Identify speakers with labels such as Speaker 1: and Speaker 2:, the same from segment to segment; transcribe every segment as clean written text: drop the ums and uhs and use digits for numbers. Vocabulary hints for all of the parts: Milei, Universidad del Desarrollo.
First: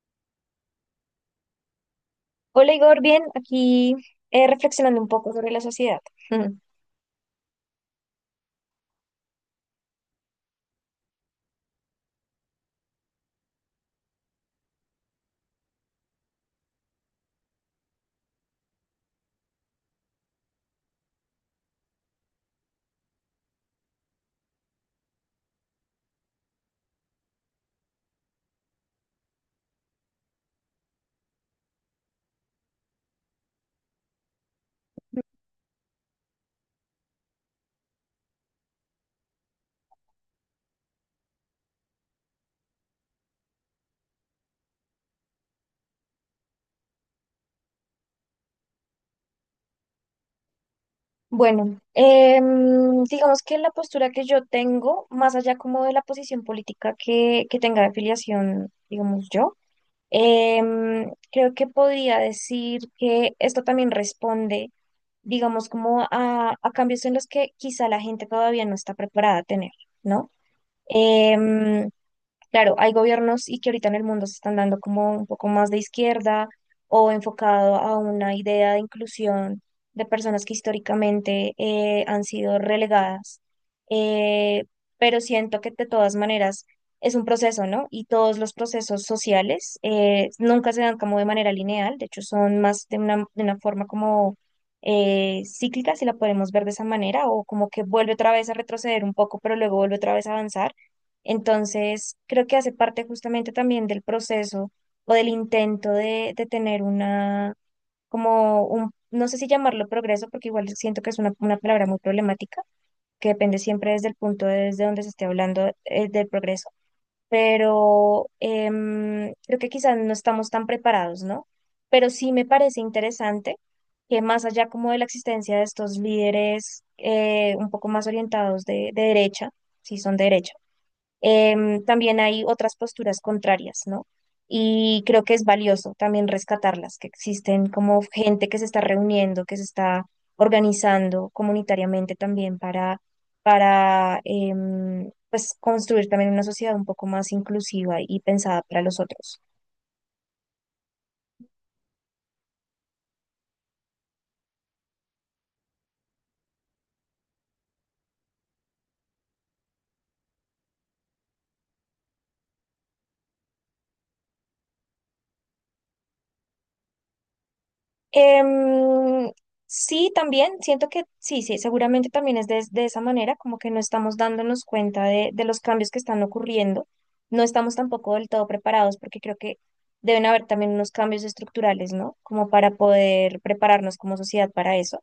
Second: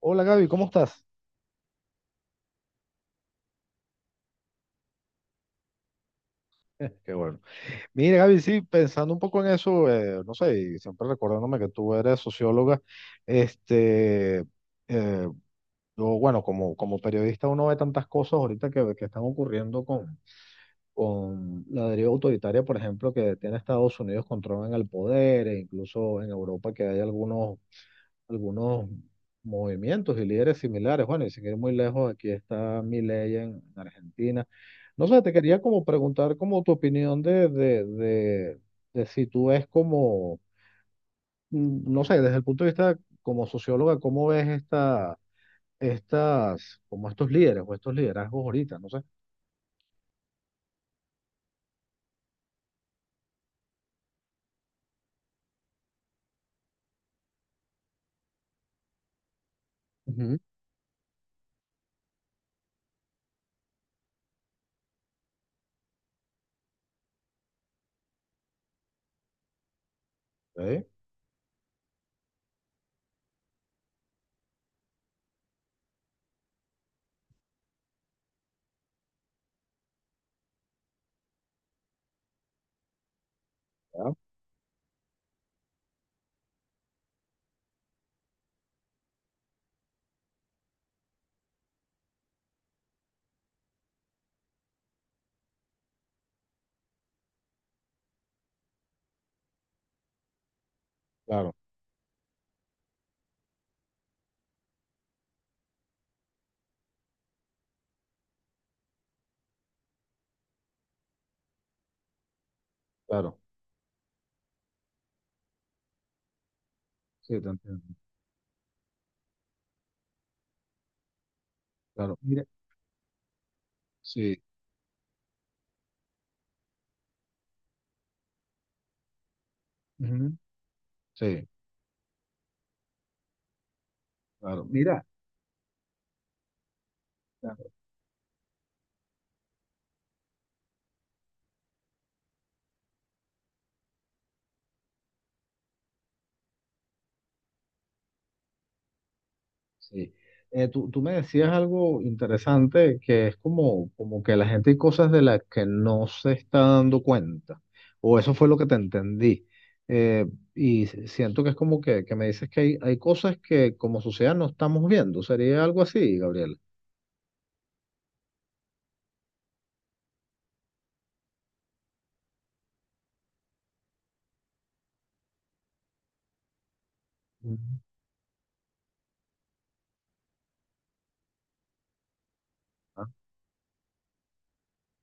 Speaker 1: Hola Gaby, ¿cómo estás?
Speaker 2: Hola Igor, bien, aquí reflexionando un poco sobre la sociedad. Ujú.
Speaker 1: Qué bueno. Mira Gaby, sí, pensando un poco en eso, no sé, y siempre recordándome que tú eres socióloga, este, eh, yo, bueno, como periodista uno ve tantas cosas ahorita que están ocurriendo con la deriva autoritaria, por ejemplo, que tiene Estados Unidos controlan el poder, e incluso en Europa que hay algunos movimientos y líderes similares. Bueno, y sin ir muy lejos, aquí está Milei en Argentina. No sé, te quería como preguntar como tu opinión de si tú ves no sé, desde el punto de vista como socióloga, ¿cómo ves como estos líderes o estos liderazgos ahorita? No sé.
Speaker 2: Bueno, digamos que la postura que yo tengo, más allá como de la posición política que tenga de afiliación, digamos yo,
Speaker 1: Ujú.
Speaker 2: creo que podría decir que esto también responde, digamos, como a cambios en los que quizá la gente todavía no está preparada a tener, ¿no?
Speaker 1: Sí,
Speaker 2: Em, Claro, hay gobiernos y que ahorita en el mundo se están dando como un poco más de izquierda o enfocado a una idea de inclusión de personas que históricamente han sido relegadas.
Speaker 1: ya.
Speaker 2: Eh, pero siento que de todas maneras es un proceso, ¿no? Y todos los procesos sociales nunca se dan como de manera lineal, de hecho son más de una forma como cíclica, si la podemos ver de esa manera, o como que vuelve otra vez a retroceder un poco, pero luego vuelve otra vez a avanzar.
Speaker 1: Claro,
Speaker 2: Entonces, creo que hace parte justamente también del proceso o del intento de tener una, como un, no sé si llamarlo progreso, porque igual siento que es una palabra muy problemática, que
Speaker 1: claro.
Speaker 2: depende siempre desde el punto de- desde donde se esté hablando del progreso,
Speaker 1: Sí, te entiendo.
Speaker 2: pero creo que quizás no estamos tan preparados, ¿no? Pero
Speaker 1: Claro.
Speaker 2: sí
Speaker 1: Mira,
Speaker 2: me parece interesante que
Speaker 1: sí.
Speaker 2: más allá como de la existencia de estos líderes un poco más orientados de derecha, si son de
Speaker 1: Ujú,
Speaker 2: derecha,
Speaker 1: sí,
Speaker 2: también hay otras posturas contrarias, ¿no?
Speaker 1: claro.
Speaker 2: Y
Speaker 1: Mira.
Speaker 2: creo que es valioso también rescatarlas, que existen como gente que se está reuniendo, que se está organizando comunitariamente también para pues construir también una sociedad un poco más inclusiva y pensada para los otros.
Speaker 1: Sí. Tú me decías algo interesante que es como que la gente hay cosas de las que no se está dando cuenta, o eso fue lo que te entendí. Eh, y siento que es como que me dices que hay cosas que como sociedad no estamos viendo. Sería algo así, Gabriel.
Speaker 2: Em, sí, también siento que sí, sí, seguramente también es de esa manera, como que no estamos dándonos cuenta de los cambios que están ocurriendo, no estamos
Speaker 1: Ujú.
Speaker 2: tampoco del todo preparados porque creo que deben haber también unos cambios estructurales, ¿no? Como para
Speaker 1: Ah,
Speaker 2: poder prepararnos como sociedad para eso.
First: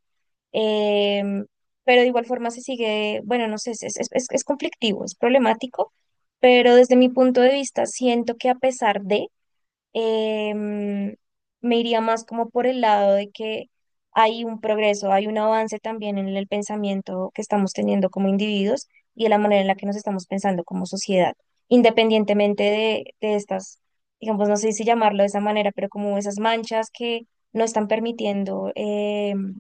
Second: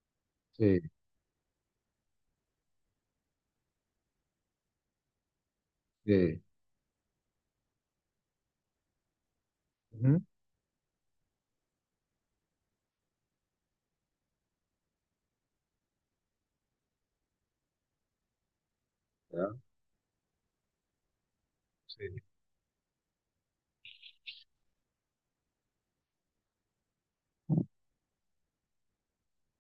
Speaker 1: sí,
Speaker 2: Em, pero de igual forma se sigue, bueno, no sé, es conflictivo, es problemático,
Speaker 1: sí.
Speaker 2: pero desde mi punto de vista siento que a pesar de
Speaker 1: Ujú.
Speaker 2: em, me iría más como por el lado de que hay un progreso, hay un avance también en el pensamiento que estamos teniendo como individuos y de la manera
Speaker 1: Ya,
Speaker 2: en la que nos estamos pensando como sociedad,
Speaker 1: sí,
Speaker 2: independientemente de estas, digamos, no sé si llamarlo de esa manera, pero como esas manchas que no están permitiendo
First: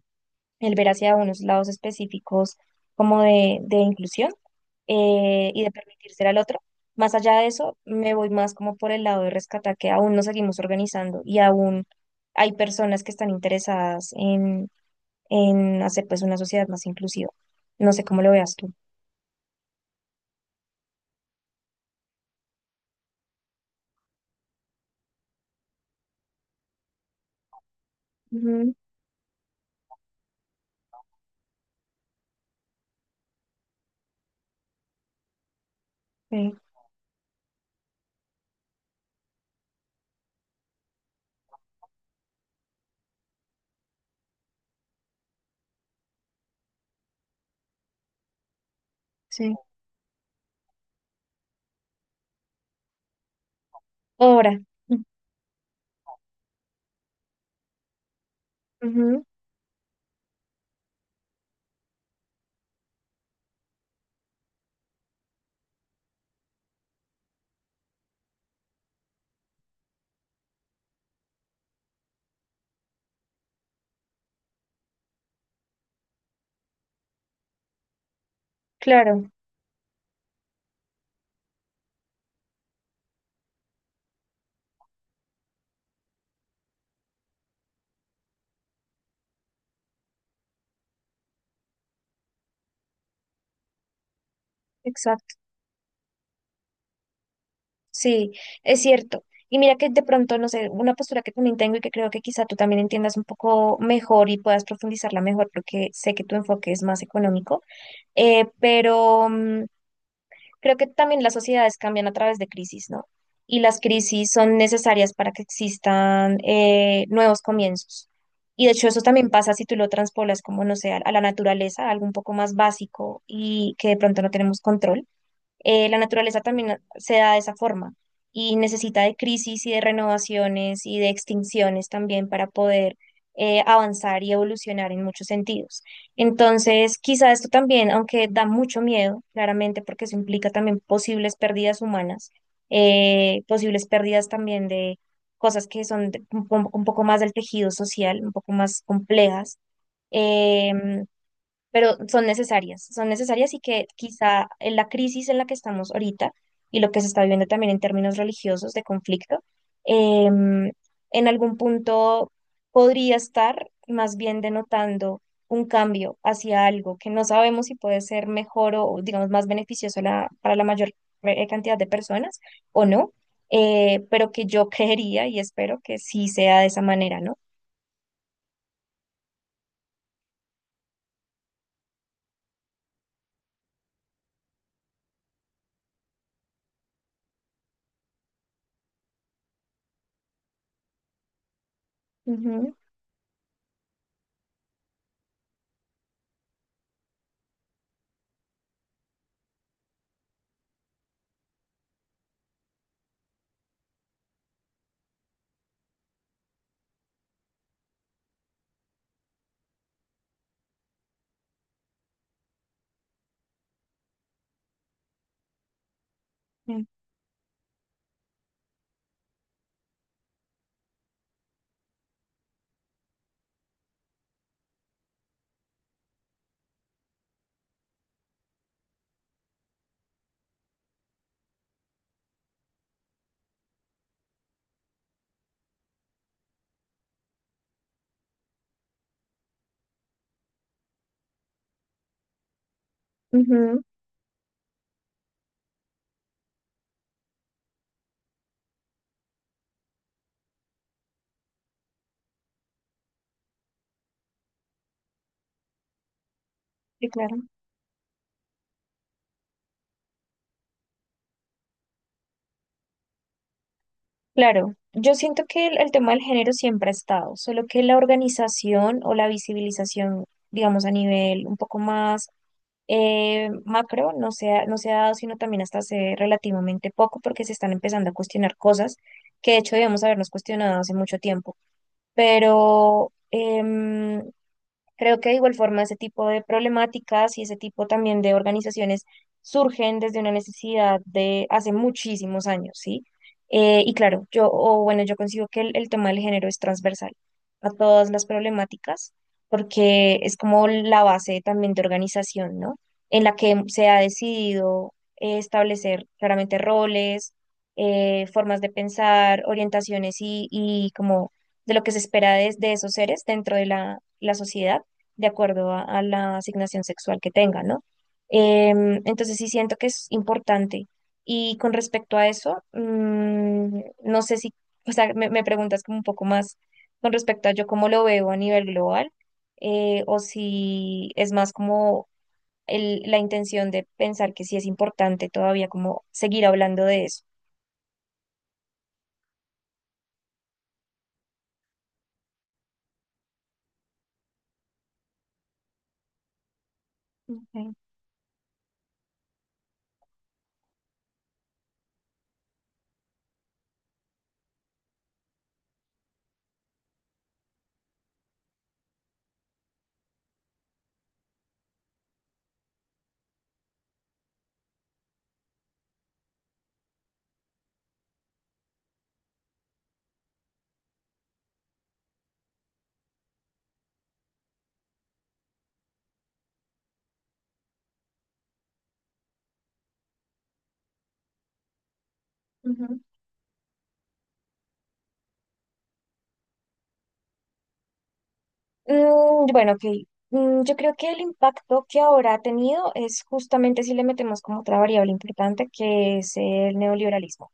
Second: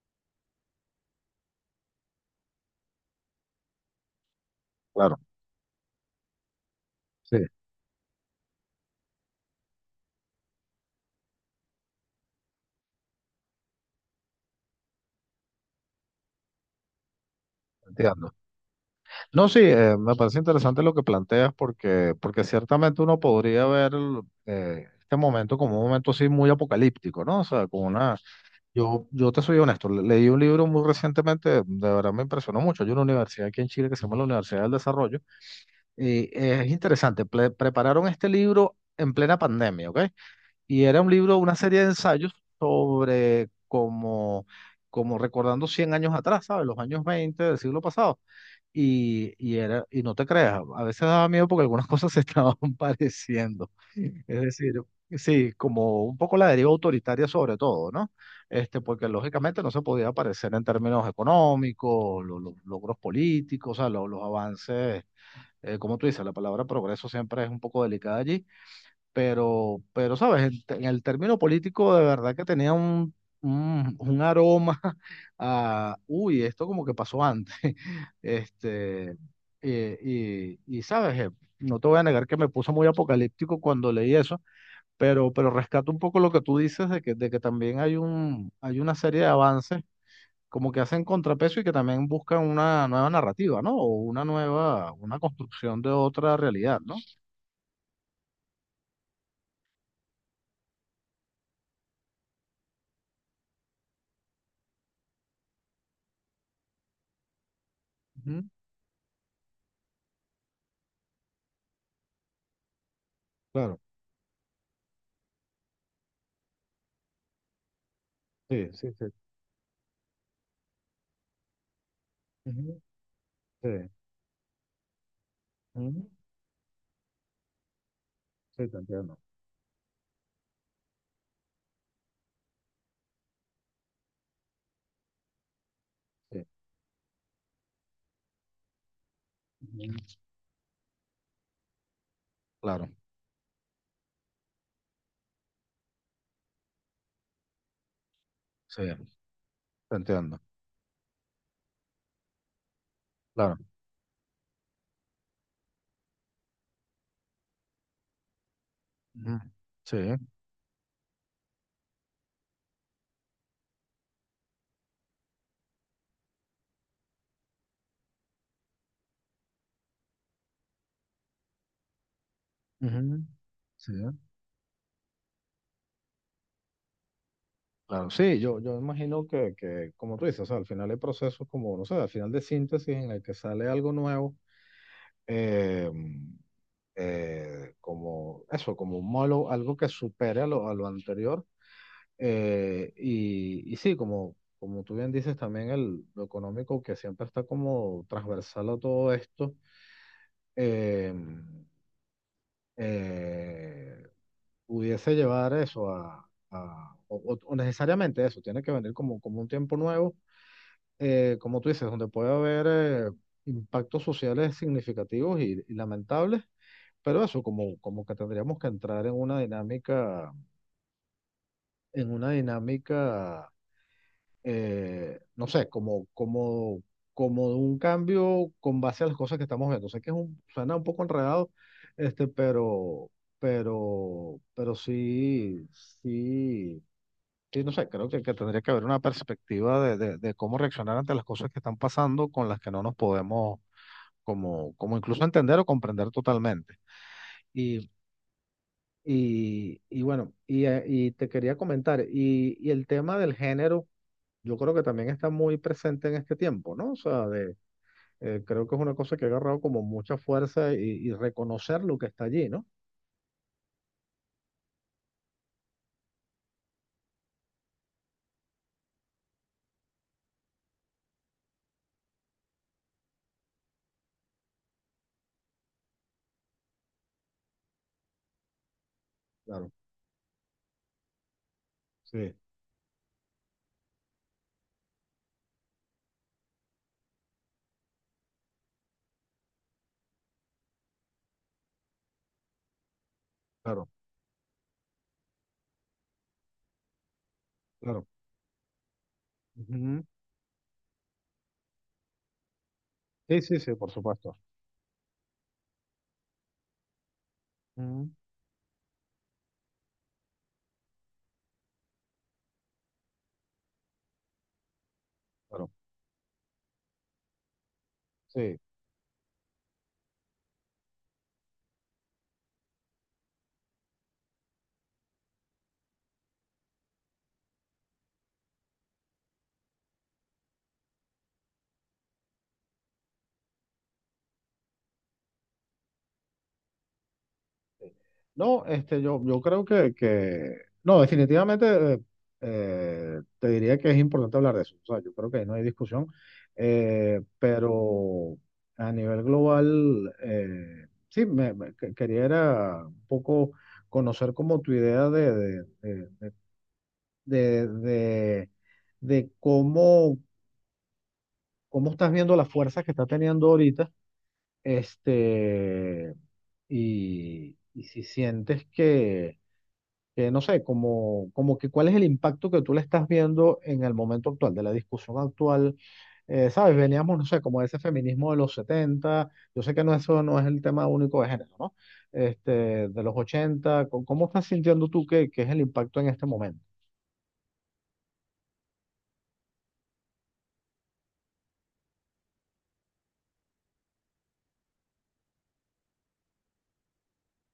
Speaker 2: el ver hacia unos lados específicos como de inclusión
Speaker 1: claro.
Speaker 2: y de permitirse al otro. Más
Speaker 1: Sí,
Speaker 2: allá de eso, me voy más como por el lado de rescatar que aún nos seguimos organizando y aún hay personas que están interesadas en hacer pues una sociedad más inclusiva. No sé cómo lo
Speaker 1: entiendo.
Speaker 2: veas tú.
Speaker 1: No, sí, me parece interesante lo que planteas porque ciertamente uno podría ver este momento como un momento así muy apocalíptico, ¿no? O sea, con una.
Speaker 2: Ujú.
Speaker 1: Yo te soy honesto, leí un libro muy recientemente, de verdad me impresionó mucho. Hay una universidad aquí en Chile que se llama la Universidad del Desarrollo y
Speaker 2: Sí,
Speaker 1: es interesante, prepararon este libro en plena pandemia, ¿ok? Y era un libro, una serie de ensayos sobre como recordando 100 años atrás, ¿sabes? Los años 20 del siglo pasado.
Speaker 2: sí.
Speaker 1: Y no te creas, a veces daba miedo porque algunas cosas se estaban pareciendo. Es
Speaker 2: Ahora,
Speaker 1: decir, sí, como un poco la deriva autoritaria sobre todo, ¿no? Este, porque
Speaker 2: ujú,
Speaker 1: lógicamente no se podía parecer en términos económicos, los logros políticos, o sea, los avances, como tú dices, la palabra progreso siempre es un poco delicada allí pero sabes, en el término político de verdad que tenía un aroma a, uy, esto como que pasó antes. Este,
Speaker 2: claro,
Speaker 1: y sabes, no te voy a negar que me puso muy apocalíptico cuando leí eso, pero rescato un poco lo que tú dices de que también hay hay una serie de avances, como que hacen contrapeso y que también buscan una nueva narrativa, ¿no? O una nueva, una
Speaker 2: exacto.
Speaker 1: construcción de otra realidad, ¿no?
Speaker 2: Sí, es cierto. Y mira que de pronto, no sé, una postura que también tengo y que creo que quizá tú también entiendas un poco mejor y puedas profundizarla mejor porque sé que tu enfoque es más económico.
Speaker 1: Ujú,
Speaker 2: Eh, pero mm, creo que también las sociedades cambian a través de crisis, ¿no? Y
Speaker 1: claro,
Speaker 2: las crisis son necesarias para que existan nuevos comienzos. Y
Speaker 1: sí,
Speaker 2: de hecho
Speaker 1: sí,
Speaker 2: eso también pasa si tú lo transpolas como, no sé, a la naturaleza, algo un poco
Speaker 1: sí.
Speaker 2: más básico y que
Speaker 1: Sí,
Speaker 2: de pronto no tenemos control. La
Speaker 1: ujú,
Speaker 2: naturaleza también se da de esa forma y
Speaker 1: sí, te
Speaker 2: necesita de
Speaker 1: entiendo.
Speaker 2: crisis y de renovaciones y de extinciones también para poder avanzar y evolucionar en muchos sentidos.
Speaker 1: Sí,
Speaker 2: Entonces, quizá esto también, aunque da mucho miedo, claramente,
Speaker 1: ujú,
Speaker 2: porque eso implica también posibles pérdidas humanas,
Speaker 1: claro,
Speaker 2: posibles pérdidas también de cosas que son de- un, po- un poco más del tejido social, un poco
Speaker 1: sí,
Speaker 2: más complejas.
Speaker 1: te entiendo,
Speaker 2: em, pero son necesarias
Speaker 1: claro.
Speaker 2: y que quizá en la crisis en la que estamos ahorita y lo que se está viviendo también en términos religiosos de
Speaker 1: Ujú,
Speaker 2: conflicto,
Speaker 1: sí,
Speaker 2: em, en algún punto podría estar más bien denotando un cambio hacia algo que no sabemos si puede ser mejor o, digamos, más beneficioso la- para la mayor cantidad de personas o no,
Speaker 1: ujú, sí,
Speaker 2: pero que yo creería y espero que sí sea de esa manera, ¿no?
Speaker 1: claro. Sí, yo imagino que, como tú dices, o sea, al final hay procesos como, no sé, al final de síntesis en el que sale algo nuevo, eh, como eso, como un molo, algo que supere a lo anterior.
Speaker 2: Ujú,
Speaker 1: Y sí, como tú bien dices, también el, lo económico que siempre está como transversal a todo esto. eh, eh, pudiese llevar eso o necesariamente eso, tiene que venir como un tiempo nuevo, como tú dices, donde puede haber eh, impactos sociales significativos y lamentables, pero eso como que tendríamos que entrar en una dinámica no sé, como de un cambio con base a las cosas que estamos viendo. Sé que es suena un poco enredado, este, pero, pero sí, sí, sí, no sé, creo que tendría que haber una perspectiva de cómo reaccionar ante las cosas que están pasando con las que no nos podemos
Speaker 2: ujú,
Speaker 1: como incluso entender o comprender totalmente. Y, y bueno, y te quería comentar, y el tema del género yo creo que también está muy presente en este tiempo, ¿no? O
Speaker 2: sí,
Speaker 1: sea,
Speaker 2: claro.
Speaker 1: de, creo que es una cosa que ha agarrado como mucha fuerza y reconocer lo que está allí, ¿no?
Speaker 2: Claro, yo siento que el tema del género siempre ha estado, solo que la organización o la visibilización, digamos, a nivel un poco más macro, no se ha, no se ha dado, sino también hasta hace relativamente poco, porque se están empezando a cuestionar cosas que de
Speaker 1: Claro,
Speaker 2: hecho debemos habernos cuestionado hace mucho tiempo.
Speaker 1: sí,
Speaker 2: Pero, creo que de igual forma ese tipo de problemáticas y ese tipo también de organizaciones surgen desde una necesidad de hace muchísimos años, ¿sí?
Speaker 1: claro,
Speaker 2: Y claro, yo, o bueno, yo consigo que el tema del género es transversal a
Speaker 1: claro.
Speaker 2: todas las problemáticas,
Speaker 1: Ujú.
Speaker 2: porque es como la base también de organización, ¿no? En la
Speaker 1: Sí, sí,
Speaker 2: que
Speaker 1: sí,
Speaker 2: se
Speaker 1: por
Speaker 2: ha
Speaker 1: supuesto.
Speaker 2: decidido establecer claramente roles,
Speaker 1: Ujú.
Speaker 2: formas de pensar, orientaciones y como de lo que se espera de esos seres dentro de la la sociedad de
Speaker 1: Claro,
Speaker 2: acuerdo a la asignación sexual que tenga, ¿no?
Speaker 1: sí.
Speaker 2: Entonces sí siento que es importante. Y con respecto a eso, mm, no sé si, o sea, me preguntas como un poco más con respecto a yo cómo lo veo a nivel global, o si es más como el- la intención de pensar que sí es importante todavía como seguir hablando de eso.
Speaker 1: No, este, yo creo no, definitivamente te diría que es importante hablar de eso. O sea, yo creo que ahí no hay discusión, pero a nivel global, sí, quería era un poco conocer como tu idea de, de- de cómo estás viendo las fuerzas que está teniendo ahorita, este, y si sientes que no sé, como, como que cuál es el impacto que tú le estás viendo en el momento actual, de la discusión actual. ¿Sabes? Veníamos, no sé, como de ese feminismo de los setenta. Yo sé que no, eso no es el tema único de género, ¿no? Este,
Speaker 2: Ok.
Speaker 1: de los 80 ¿cómo estás sintiendo tú que es el impacto en este momento?
Speaker 2: Mm, bueno, ok. Mm, yo creo que el impacto que ahora ha tenido es justamente si le metemos como otra variable importante, que es el neoliberalismo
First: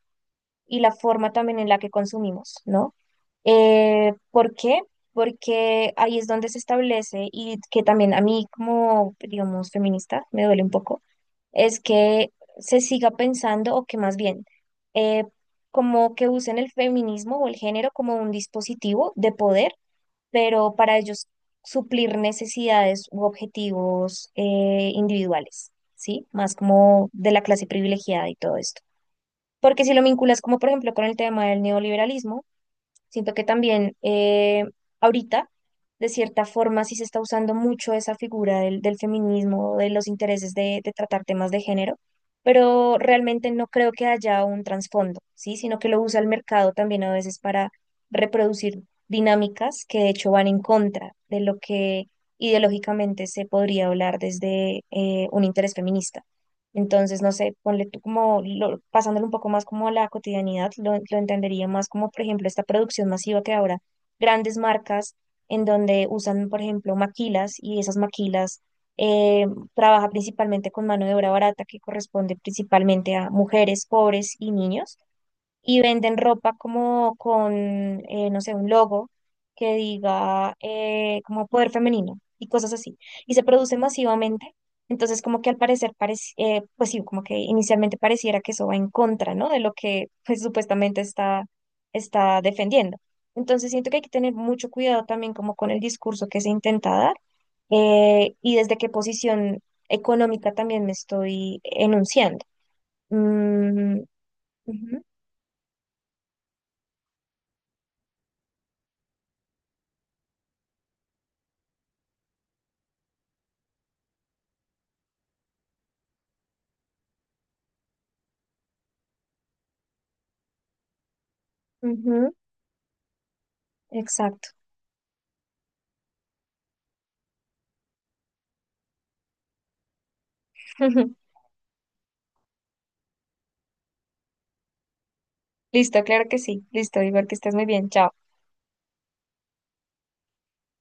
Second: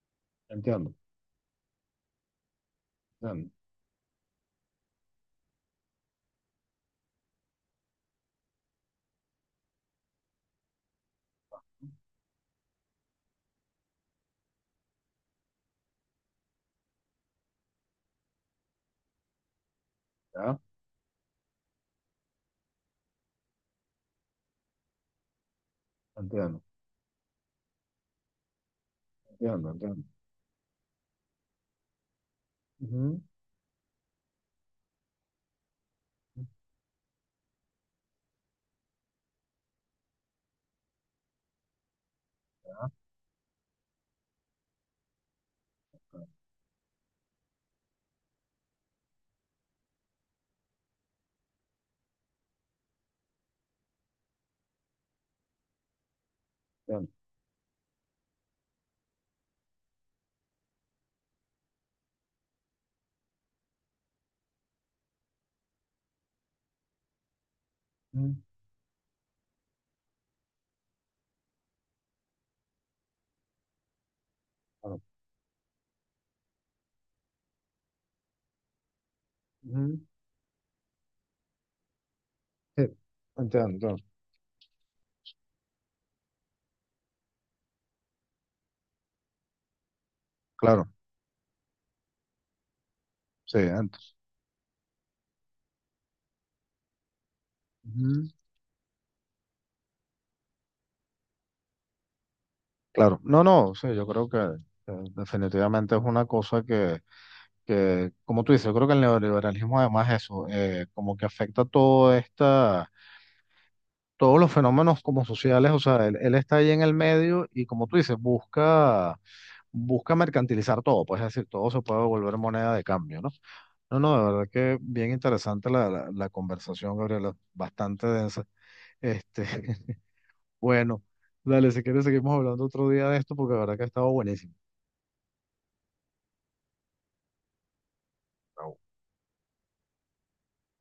Speaker 2: y la
Speaker 1: Entiendo,
Speaker 2: forma también en la que consumimos, ¿no?
Speaker 1: entiendo,
Speaker 2: ¿Por qué? Porque ahí es donde se establece y que también a mí como, digamos, feminista me duele un poco, es que se siga pensando o que más bien... eh, como que usen el feminismo o el género como un dispositivo de poder
Speaker 1: ya,
Speaker 2: pero para ellos suplir necesidades u objetivos individuales, ¿sí? Más
Speaker 1: entiendo,
Speaker 2: como de la clase privilegiada y todo esto.
Speaker 1: entiendo,
Speaker 2: Porque si
Speaker 1: entiendo,
Speaker 2: lo vinculas como por ejemplo con el tema del neoliberalismo,
Speaker 1: ujú,
Speaker 2: siento que también ahorita, de cierta forma, sí se está usando mucho esa figura del, del feminismo, de los intereses de tratar temas de género, pero realmente no creo que haya un trasfondo, ¿sí? Sino que lo usa el mercado también a veces para reproducir dinámicas que de hecho van en contra de lo que ideológicamente se podría hablar desde un interés feminista.
Speaker 1: entiendo.
Speaker 2: Entonces, no sé, ponle tú como, lo- pasándolo un poco más como a la cotidianidad, lo entendería más como, por ejemplo, esta producción masiva que ahora grandes marcas en donde usan, por ejemplo, maquilas y esas
Speaker 1: Ujú,
Speaker 2: maquilas eh, trabaja principalmente con mano de obra barata que corresponde principalmente a mujeres, pobres y niños
Speaker 1: claro,
Speaker 2: y venden ropa como con, no sé, un logo que
Speaker 1: ujú.
Speaker 2: diga como poder femenino y cosas
Speaker 1: Sí,
Speaker 2: así. Y se
Speaker 1: entiendo,
Speaker 2: produce
Speaker 1: entiendo.
Speaker 2: masivamente. Entonces, como que al parecer, parec- pues sí, como que inicialmente pareciera que eso va en contra, ¿no? De lo que pues
Speaker 1: Claro,
Speaker 2: supuestamente está, está defendiendo.
Speaker 1: sí,
Speaker 2: Entonces, siento
Speaker 1: entiendo.
Speaker 2: que hay que tener mucho cuidado también como con el discurso que se intenta dar y desde qué posición económica también me estoy enunciando.
Speaker 1: Claro, no, no, sí,
Speaker 2: Mm,
Speaker 1: yo creo que
Speaker 2: ujú,
Speaker 1: definitivamente es una cosa que, como tú dices, yo creo que el neoliberalismo además es eso, como que afecta todos los fenómenos como sociales, o sea, él está ahí en el medio y como tú dices, busca mercantilizar todo, pues es decir, todo se puede
Speaker 2: ujú.
Speaker 1: volver moneda de cambio, ¿no? No, no, de verdad
Speaker 2: Exacto.
Speaker 1: que bien interesante la conversación, Gabriela, bastante densa. Este, bueno, dale, si quieres seguimos hablando otro día de esto porque de verdad que ha estado buenísimo.
Speaker 2: Listo, claro que sí. Listo, Igor, que estés muy bien. Chao.
Speaker 1: Ah,